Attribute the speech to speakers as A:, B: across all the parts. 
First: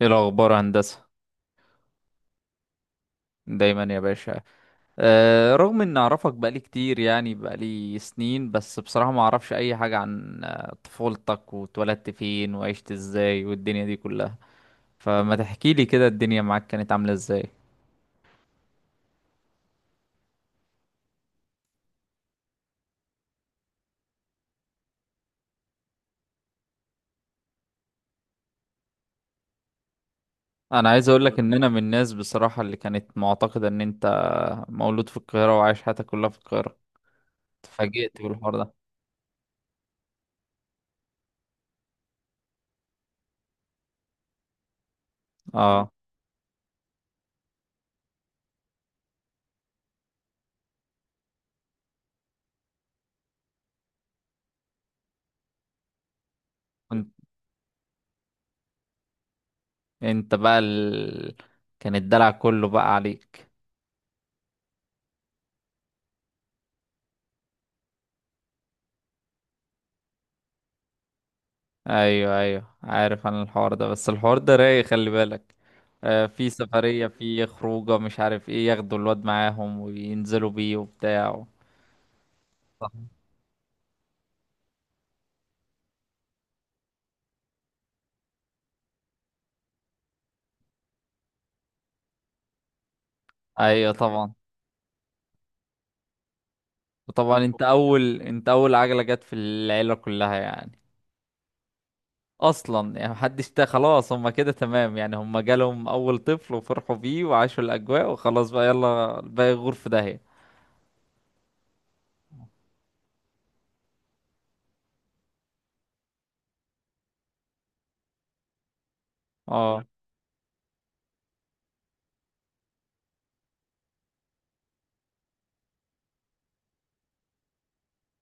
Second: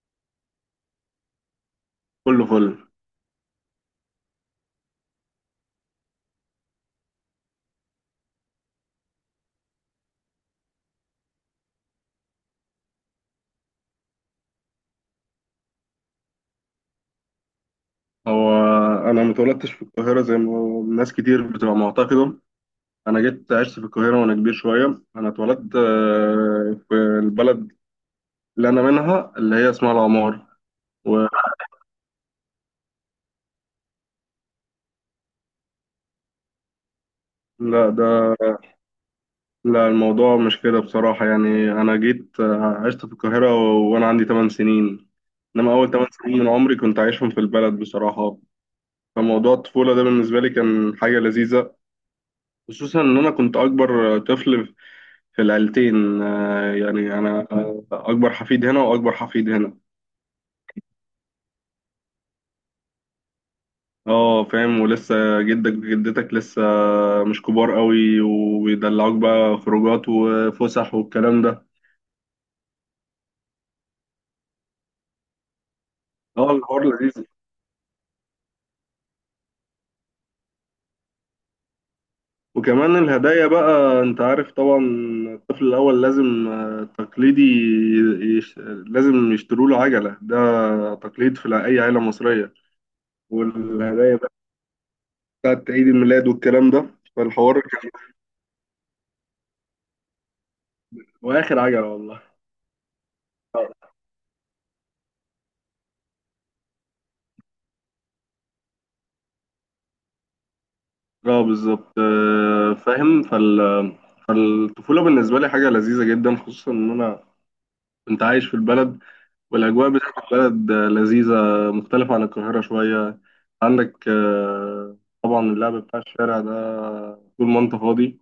A: ايه الاخبار يا هندسه؟
B: كله فل.
A: دايما يا باشا. رغم ان اعرفك بقالي كتير، يعني بقالي سنين، بس بصراحه ما اعرفش اي حاجه عن طفولتك، واتولدت فين، وعشت ازاي، والدنيا دي كلها. فما تحكي لي كده الدنيا معاك كانت عامله ازاي؟
B: هو انا متولدتش في القاهره زي ما ناس كتير بتبقى معتقده. انا جيت عشت في القاهره وانا كبير شويه. انا اتولدت في البلد اللي انا منها، اللي هي اسمها العمار.
A: انا عايز اقول لك ان انا من الناس بصراحه اللي كانت معتقده ان انت مولود في القاهره، وعايش حياتك كلها في القاهره.
B: ولا
A: اتفاجئت
B: ده.
A: بالحوار ده.
B: لا، الموضوع مش كده بصراحه، يعني انا جيت عشت في القاهره وانا عندي 8 سنين، انما
A: اه،
B: اول 8 سنين من عمري كنت عايشهم في البلد بصراحه. فموضوع الطفوله ده بالنسبه لي كان حاجه لذيذه، خصوصا ان انا كنت اكبر طفل في العيلتين،
A: كنت
B: يعني انا اكبر حفيد هنا واكبر حفيد هنا.
A: انت بقى ال... كان الدلع كله بقى عليك.
B: اه فاهم، ولسه جدك وجدتك لسه مش كبار قوي وبيدلعوك بقى خروجات وفسح والكلام ده.
A: ايوه، ايوه، عارف عن الحوار ده، بس الحوار ده رايق خلي بالك. في
B: اه الحوار
A: سفرية،
B: لذيذ،
A: في خروجة، مش عارف ايه، ياخدوا الواد معاهم وينزلوا بيه وبتاع. صح.
B: وكمان الهدايا بقى انت عارف طبعا. الطفل الاول لازم تقليدي، لازم يشتروا له عجلة ده، تقليد في اي عيلة مصرية.
A: ايوه
B: والهدايا بقى
A: طبعا.
B: بتاعت عيد الميلاد والكلام ده.
A: وطبعا
B: فالحوار
A: انت
B: كان
A: اول انت اول عجلة جت في العيلة كلها يعني.
B: واخر عجلة والله.
A: اصلا يعني محدش خلاص، هما كده تمام يعني، هما جالهم اول طفل وفرحوا بيه وعاشوا الاجواء وخلاص، بقى يلا الباقي يغور في داهية.
B: اه بالظبط، فاهم فالطفولة بالنسبة لي حاجة لذيذة جدا، خصوصا إن أنا كنت عايش في البلد.
A: اه.
B: والأجواء بتاعت البلد لذيذة، مختلفة عن القاهرة شوية. عندك طبعا اللعب بتاع الشارع ده طول ما أنت فاضي.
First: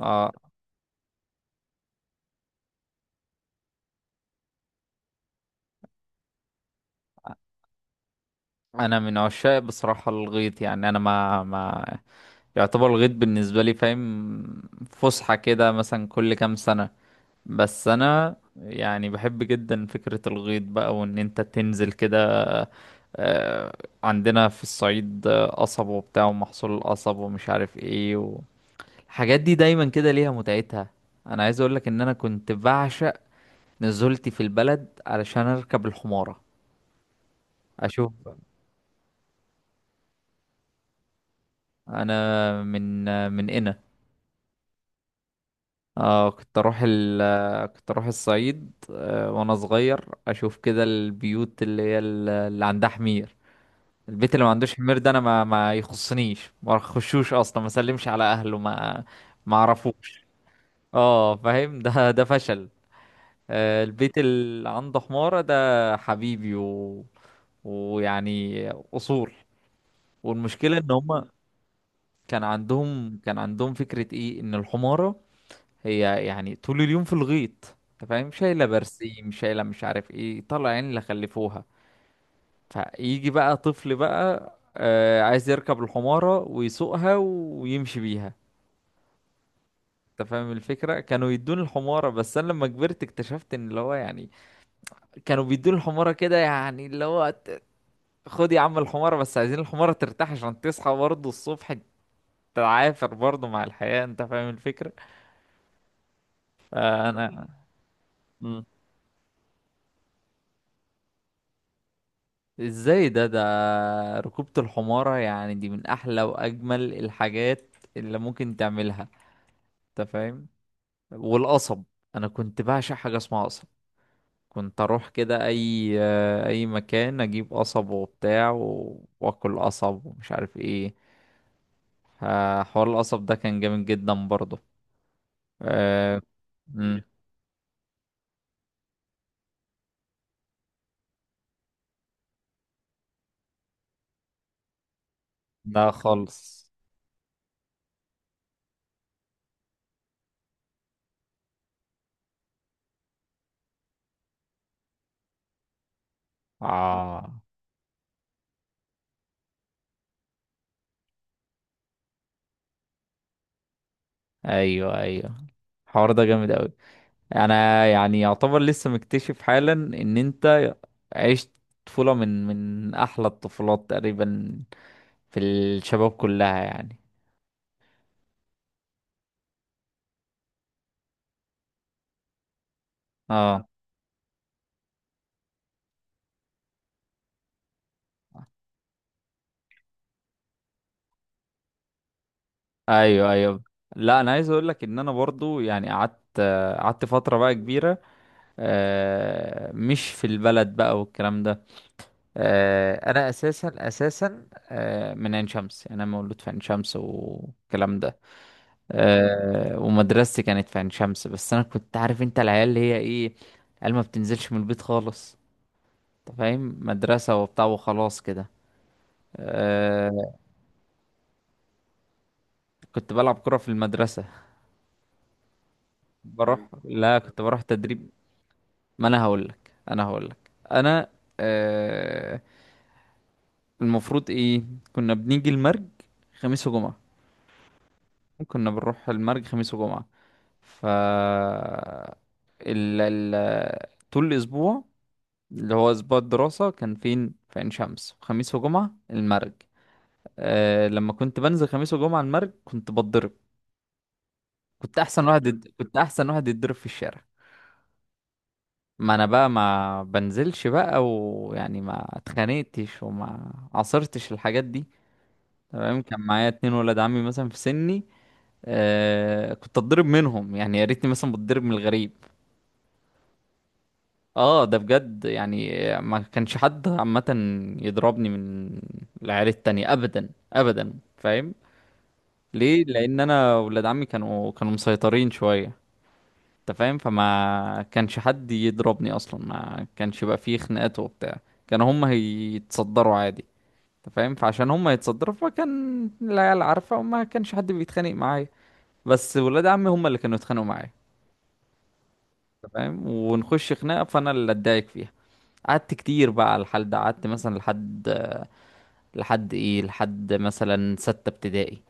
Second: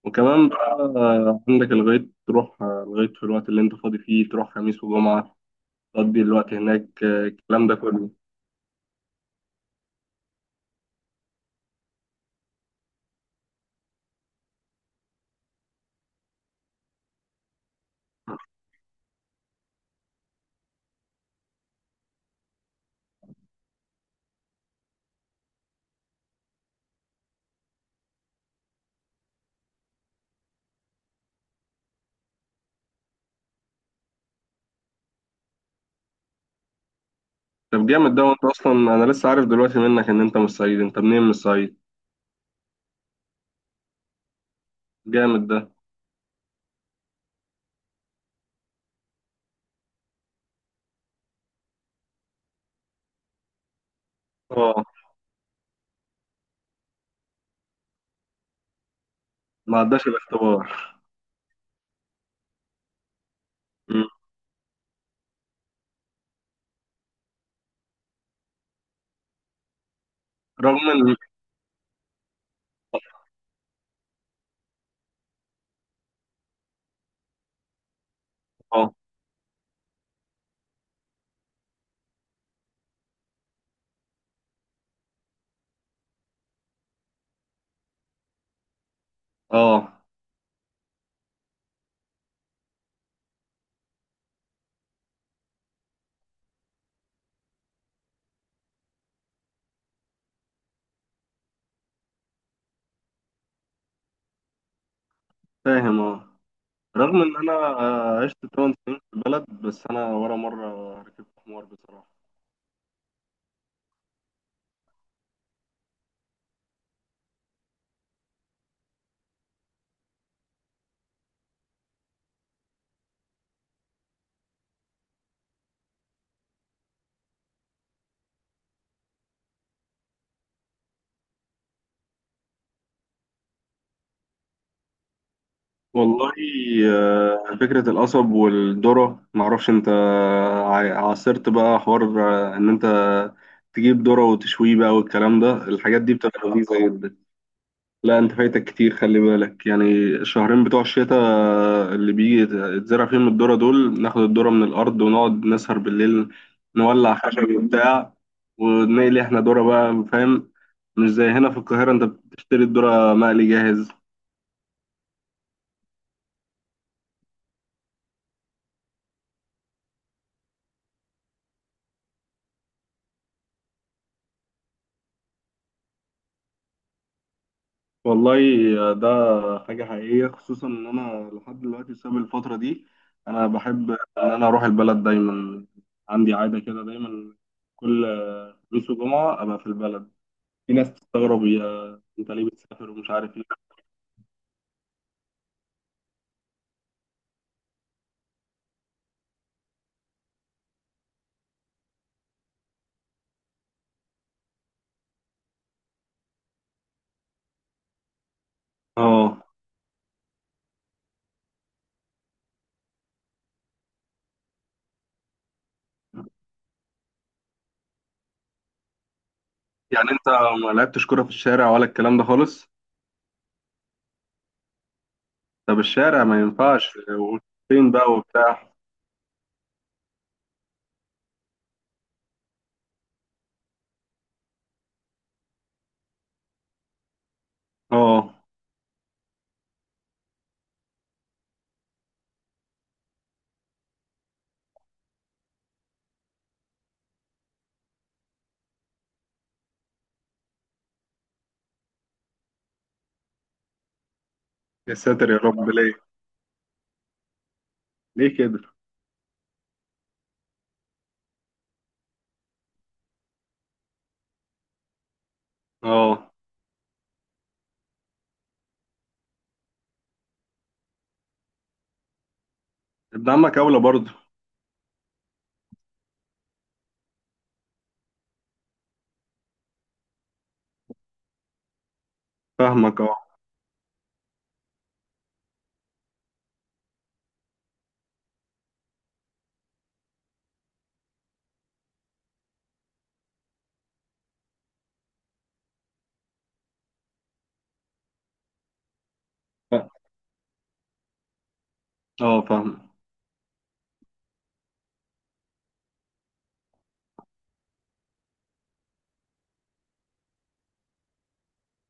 A: اه،
B: وكمان بقى عندك الغيط، تروح الغيط في الوقت اللي أنت فاضي فيه، تروح خميس وجمعة تقضي الوقت هناك الكلام ده كله.
A: انا من عشاق بصراحة الغيط، يعني انا ما يعتبر الغيط بالنسبة لي فاهم، فسحة كده مثلا كل كام سنة. بس أنا يعني بحب جدا فكرة الغيط بقى، وإن أنت تنزل كده. آه، عندنا في الصعيد قصب وبتاع، ومحصول القصب، ومش عارف إيه الحاجات دي دايما كده ليها متعتها. أنا عايز أقولك إن أنا كنت بعشق نزولتي في البلد علشان أركب الحمارة.
B: طب
A: أشوف.
B: جامد ده، وأنت أصلا أنا لسه عارف دلوقتي منك إن أنت مش صعيدي. أنت منين مش صعيد؟
A: أنا من قنا.
B: جامد ده.
A: اه، كنت اروح الصعيد، وانا صغير، اشوف كده البيوت اللي هي اللي عندها حمير. البيت اللي ما عندوش
B: اه
A: حمير ده انا ما يخصنيش، ما اخشوش اصلا، ما اسلمش على اهله، ما
B: ما عداش
A: اعرفوش.
B: الاختبار.
A: اه فاهم، ده فشل.
B: مم.
A: البيت اللي عنده حمارة ده حبيبي ويعني اصول. والمشكلة
B: رغم
A: ان
B: ان.
A: هما كان عندهم فكرة ايه ان الحمارة هي يعني طول اليوم في الغيط، انت فاهم، شايله
B: اه.
A: برسيم، شايله مش عارف ايه، طلع عين اللي خلفوها. فيجي بقى طفل بقى عايز يركب الحماره ويسوقها ويمشي بيها.
B: اه
A: انت فاهم الفكره، كانوا يدوني الحماره، بس انا لما كبرت اكتشفت ان اللي هو يعني كانوا بيدوني الحماره كده، يعني اللي هو خد يا عم الحماره، بس عايزين الحماره ترتاح عشان تصحى برضه الصبح، تعافر برضه مع الحياه، انت فاهم الفكره.
B: فاهم. اه رغم ان
A: فانا.
B: انا عشت 8 سنين في البلد، بس انا ولا مره ركبت حمار بصراحه.
A: ازاي ده؟ ركوبة الحمارة يعني دي من احلى واجمل الحاجات اللي ممكن تعملها، انت فاهم. والقصب، انا كنت بعشق حاجة اسمها قصب. كنت اروح كده اي مكان اجيب قصب وبتاع واكل قصب ومش عارف ايه. حوار القصب ده كان جامد جدا برضه. أه...
B: والله
A: مم.
B: فكره القصب والذره، معرفش انت عاصرت بقى حوار ان انت تجيب ذره وتشويه بقى والكلام ده،
A: لا
B: الحاجات دي بتبقى
A: خالص.
B: لذيذه جدا. لا انت فايتك كتير خلي بالك يعني. الشهرين بتوع الشتاء اللي بيجي يتزرع فيهم الذرة دول، ناخد الذرة من الأرض ونقعد نسهر بالليل، نولع
A: اه،
B: خشب وبتاع ونقلي احنا ذرة بقى فاهم. مش زي هنا في القاهرة انت بتشتري الذرة مقلي جاهز.
A: ايوه، ايوه، الحوار ده جامد اوي. انا يعني يعتبر لسه مكتشف حالا ان انت عشت طفولة من احلى الطفولات تقريبا في الشباب كلها يعني.
B: والله ده حاجة حقيقية، خصوصا ان انا لحد دلوقتي بسبب الفترة دي انا
A: اه،
B: بحب ان انا اروح البلد دايما. عندي عادة كده دايما، كل خميس وجمعة ابقى في البلد. في ناس تستغرب يا انت ليه بتسافر ومش
A: ايوه،
B: عارف ايه.
A: ايوه. لا، انا عايز اقول لك ان انا برضو، يعني قعدت فترة بقى كبيرة، مش في البلد بقى والكلام ده. انا اساسا اساسا، من عين شمس، يعني انا مولود في عين شمس والكلام ده.
B: اه
A: ومدرستي كانت في عين شمس، بس انا كنت عارف انت العيال اللي هي ايه، قال ما بتنزلش من البيت خالص، انت فاهم، مدرسة وبتاع وخلاص كده.
B: يعني انت
A: آه
B: ما لعبتش كرة في الشارع ولا الكلام ده خالص؟
A: كنت بلعب كرة في المدرسة.
B: طب الشارع ما ينفعش
A: لا، كنت بروح
B: وفين
A: تدريب.
B: بقى وبتاع؟
A: ما انا هقول لك انا، آه المفروض ايه، كنا بنيجي المرج خميس وجمعة.
B: اه
A: كنا بنروح المرج خميس وجمعة. ف ال... ال... طول الاسبوع، اللي هو أسبوع الدراسة، كان فين في عين شمس، خميس وجمعة المرج. لما كنت بنزل خميس وجمعة المرج كنت بتضرب.
B: يا ساتر يا رب،
A: كنت
B: ليه؟
A: أحسن واحد يتضرب في الشارع.
B: ليه كده؟
A: ما أنا بقى ما بنزلش بقى، ويعني ما اتخانقتش وما عصرتش الحاجات دي، تمام. كان
B: اه
A: معايا 2 ولاد عمي مثلا في سني. كنت أتضرب منهم، يعني يا ريتني مثلا بتضرب من الغريب.
B: ابن عمك اولى برضه.
A: اه، ده بجد يعني، ما كانش حد عامة يضربني من العيال التانية ابدا ابدا، فاهم؟ ليه؟
B: فاهمك اه.
A: لان انا ولاد عمي كانوا مسيطرين شوية، انت فاهم، فما كانش حد يضربني اصلا، ما كانش يبقى فيه خناقات وبتاع، كانوا هم هيتصدروا عادي. انت فاهم، فعشان هم يتصدروا فكان العيال عارفة، وما كانش حد بيتخانق معايا، بس ولاد عمي هم اللي كانوا يتخانقوا معايا.
B: اه
A: انت
B: فاهم.
A: فاهم، ونخش خناقة فانا اللي اتضايق فيها. قعدت كتير بقى على الحال ده، قعدت مثلا لحد، لحد ايه لحد مثلا ستة ابتدائي،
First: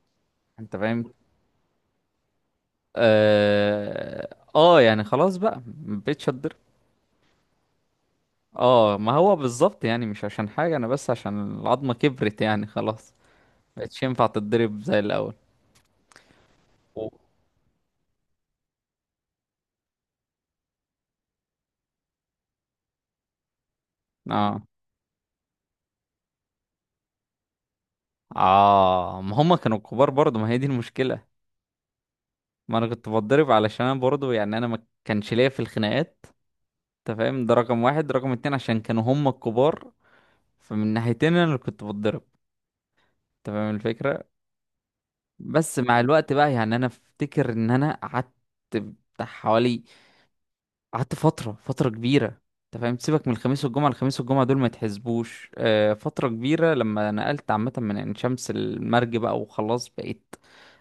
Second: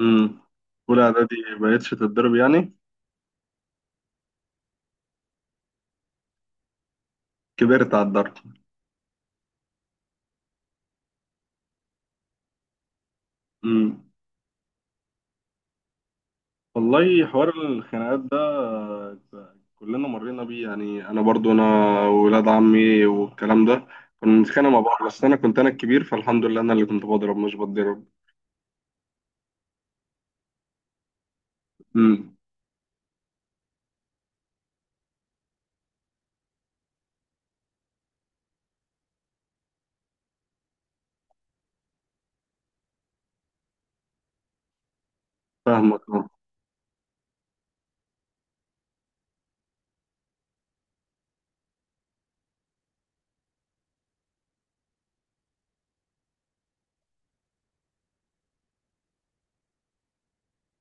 B: امم.
A: انت
B: اولى
A: فاهم.
B: اعدادي بقيتش تتضرب يعني؟
A: اه. يعني خلاص بقى، مبقتش اتضرب.
B: كبرت على الضرب.
A: اه، ما هو بالظبط، يعني مش عشان حاجة انا، بس عشان العظمة كبرت يعني، خلاص مبقتش
B: امم.
A: ينفع تتضرب زي الاول
B: والله
A: و-
B: حوار الخناقات ده كلنا مرينا بيه، يعني انا برضو انا ولاد عمي والكلام ده كنا
A: اه،
B: بنتخانق مع بعض، بس انا كنت انا الكبير، فالحمد لله انا اللي كنت بضرب مش بتضرب.
A: اه، ما هما كانوا كبار برضه، ما هي دي المشكلة.
B: امم.
A: ما انا كنت بتضرب علشان انا برضه، يعني انا ما كانش ليا في الخناقات، انت فاهم، ده رقم واحد. رقم اتنين، عشان كانوا هما الكبار، فمن ناحيتين انا اللي كنت بتضرب، تمام الفكره. بس مع
B: فاهمك اه.
A: الوقت بقى يعني انا افتكر ان انا قعدت بتاع حوالي، قعدت فتره كبيره، انت فاهم. سيبك من الخميس والجمعه، الخميس والجمعه دول ما يتحسبوش. فتره كبيره لما نقلت عامه من عين شمس المرج بقى، وخلاص بقيت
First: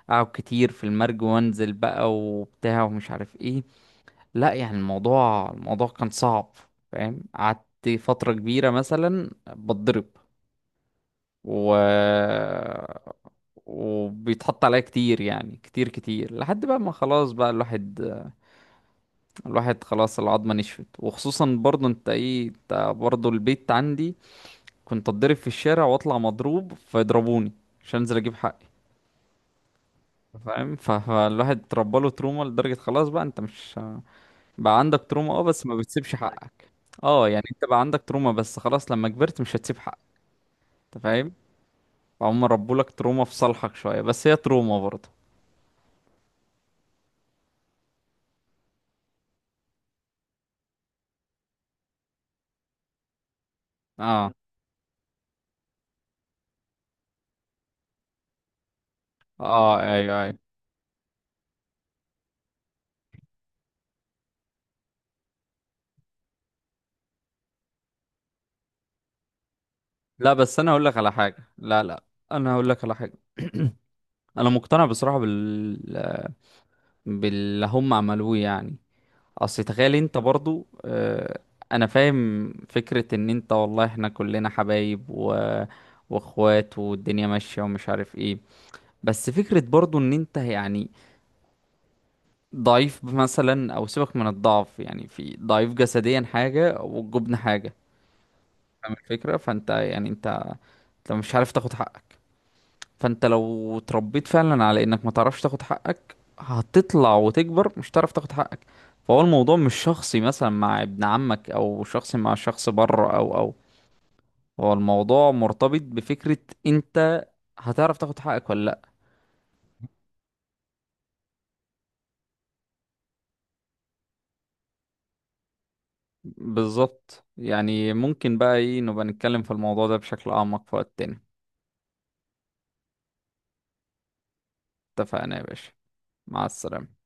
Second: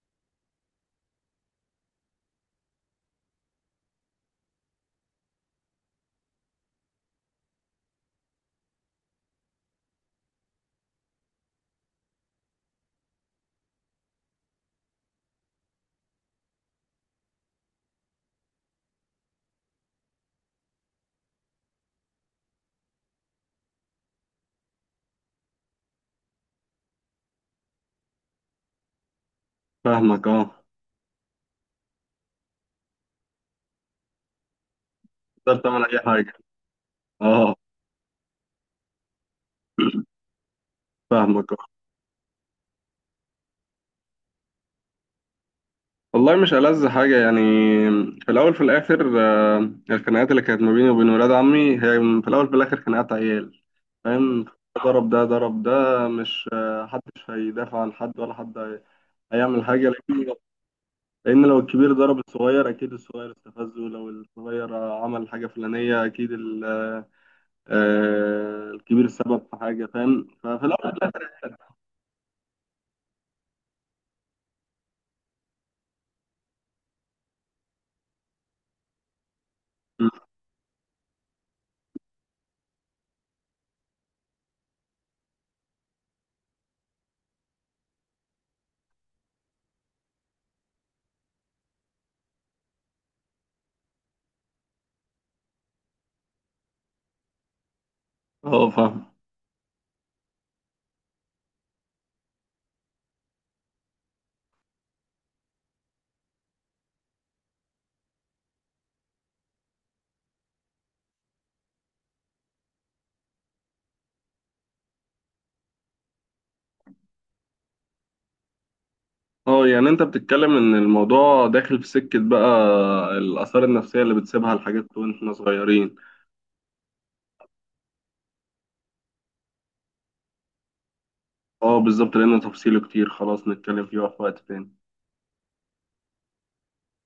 A: اقعد كتير في المرج وانزل بقى وبتاع ومش عارف ايه. لا يعني الموضوع كان صعب، فاهم. قعدت فتره كبيره مثلا بتضرب، و وبيتحط عليا كتير، يعني كتير كتير، لحد بقى ما خلاص بقى الواحد، خلاص العظمة نشفت. وخصوصا برضو انت ايه، انت برضو البيت عندي كنت اتضرب في الشارع واطلع مضروب فيضربوني عشان انزل اجيب حقي،
B: فاهمك اه.
A: فاهم. فالواحد اتربى له تروما لدرجة خلاص بقى، انت مش بقى عندك تروما، اه،
B: تقدر
A: بس ما
B: تعمل اي
A: بتسيبش
B: حاجه.
A: حقك. اه، يعني
B: اه.
A: انت بقى عندك تروما، بس خلاص لما كبرت مش هتسيب حقك، انت فاهم.
B: فاهمك اه.
A: فهم ربوا لك تروما في صالحك شوية، بس هي تروما برضه.
B: والله مش ألذ حاجة يعني؟ في الأول في الآخر الخناقات اللي كانت ما بيني وبين ولاد عمي هي في الأول في الآخر خناقات عيال،
A: اه،
B: فاهم. ضرب ده ضرب ده، مش محدش هيدافع عن حد ولا حد هيعمل
A: اه،
B: حاجة.
A: ايوه، ايوه.
B: لأن لو الكبير ضرب الصغير أكيد الصغير استفزه، ولو الصغير عمل حاجة فلانية أكيد الكبير سبب في حاجة، فاهم.
A: لا، بس
B: ففي
A: انا هقول
B: الأول
A: لك
B: وفي
A: على
B: الآخر-
A: حاجه، لا لا، انا هقول لك على حاجه انا مقتنع بصراحه باللي هم عملوه يعني. اصل تخيل انت برضو، انا فاهم فكره ان انت والله احنا كلنا حبايب واخوات، والدنيا ماشيه ومش عارف ايه. بس فكره برضو ان انت يعني ضعيف مثلا، او سيبك من الضعف، يعني في ضعيف جسديا حاجه والجبن حاجه،
B: اه
A: فاهم
B: فاهم.
A: الفكره. فانت يعني انت مش عارف تاخد حقك. فانت لو اتربيت فعلا على انك ما تعرفش تاخد حقك، هتطلع وتكبر مش هتعرف تاخد حقك. فهو الموضوع مش شخصي مثلا مع ابن عمك، او شخصي مع شخص بره، او هو الموضوع مرتبط بفكرة انت هتعرف تاخد حقك ولا لا.
B: اه يعني أنت بتتكلم إن الموضوع داخل في سكة بقى، الآثار النفسية اللي بتسيبها الحاجات وإحنا صغيرين.
A: بالظبط، يعني ممكن بقى ايه نبقى نتكلم في الموضوع ده بشكل اعمق في وقت تاني.
B: اه بالظبط، لأن تفصيله كتير، خلاص نتكلم فيه في وقت تاني.
A: اتفقنا يا باشا. مع السلامة.